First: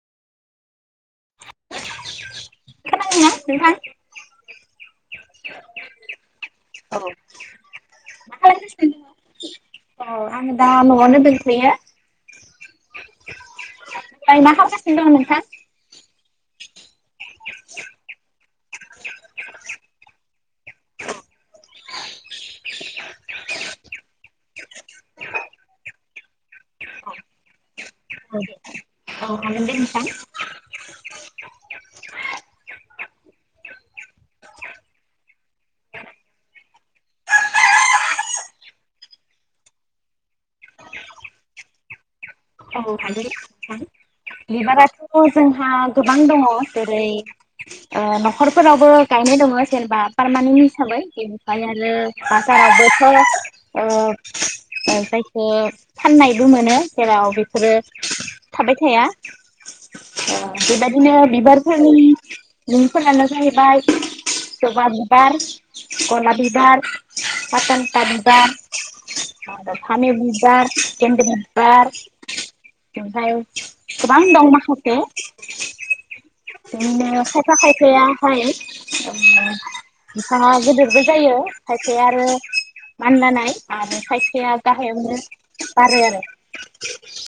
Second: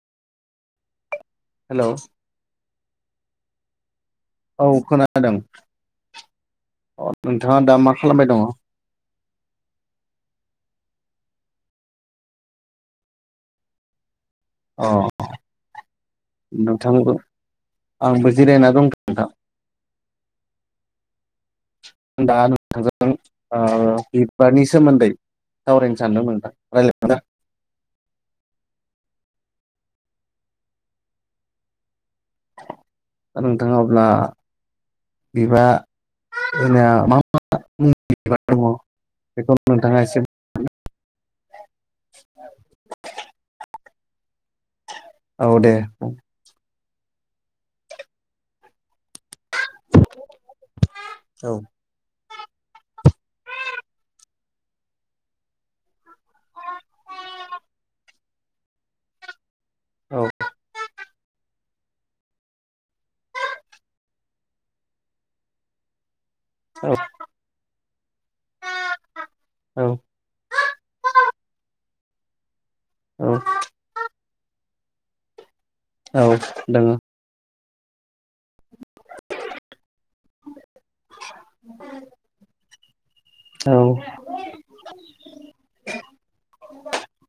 Hello. खोनादोंना नोंथां। औ खोनादों। औ। अ नोंथाङा दा मा खालामबाय दङ औ आंङो दा न'आवनो दंथ'यो। ओइ मा खालामगासिनो दङ नोंथां? नोंथां आंबो जिरायना दं नोंथां। दा नोंथांजों बिबारनि सोमोन्दै सावरायनो सानदों नोंथां रायलाय [unintelligible] औ हागोन दे नोंथां। दा नोंथाङा अब्ला बिबा [inaudible] जनिया मा मा बिबार दङ बेखौ नोंथाङा एसे [inaudible] औ हागोन [unintelligible] बिबाराथ' औ जोंहा दे औ गोबां दङ। जेरै न'खरफोरबो ओ गायनाय दङ। जेनेबा पारमानेन्ट हिसाबै औ बेनिफ्राय आरो बाजारावबोथ' ओ ओ जायखो फाननायबो मोनो जेराव बे फोरो थाबाय थाया। अ बेबादिनो बिबारफोरनि मुंफोरानो जाहैबाय जबा बिबार, गलाबि बिबार, औ काटन्टा बिबार, औ फामि बिबार, [unintelligible] बिबार। औ आमफ्राय गोबां दंम [unintelligible] औ दङ। थाखाय थाया आरो। उम ह [inaudible] गोद जायो खायसे आरो। मानलानाय औ आरो खायसेया गाहायावनो बारो आरो।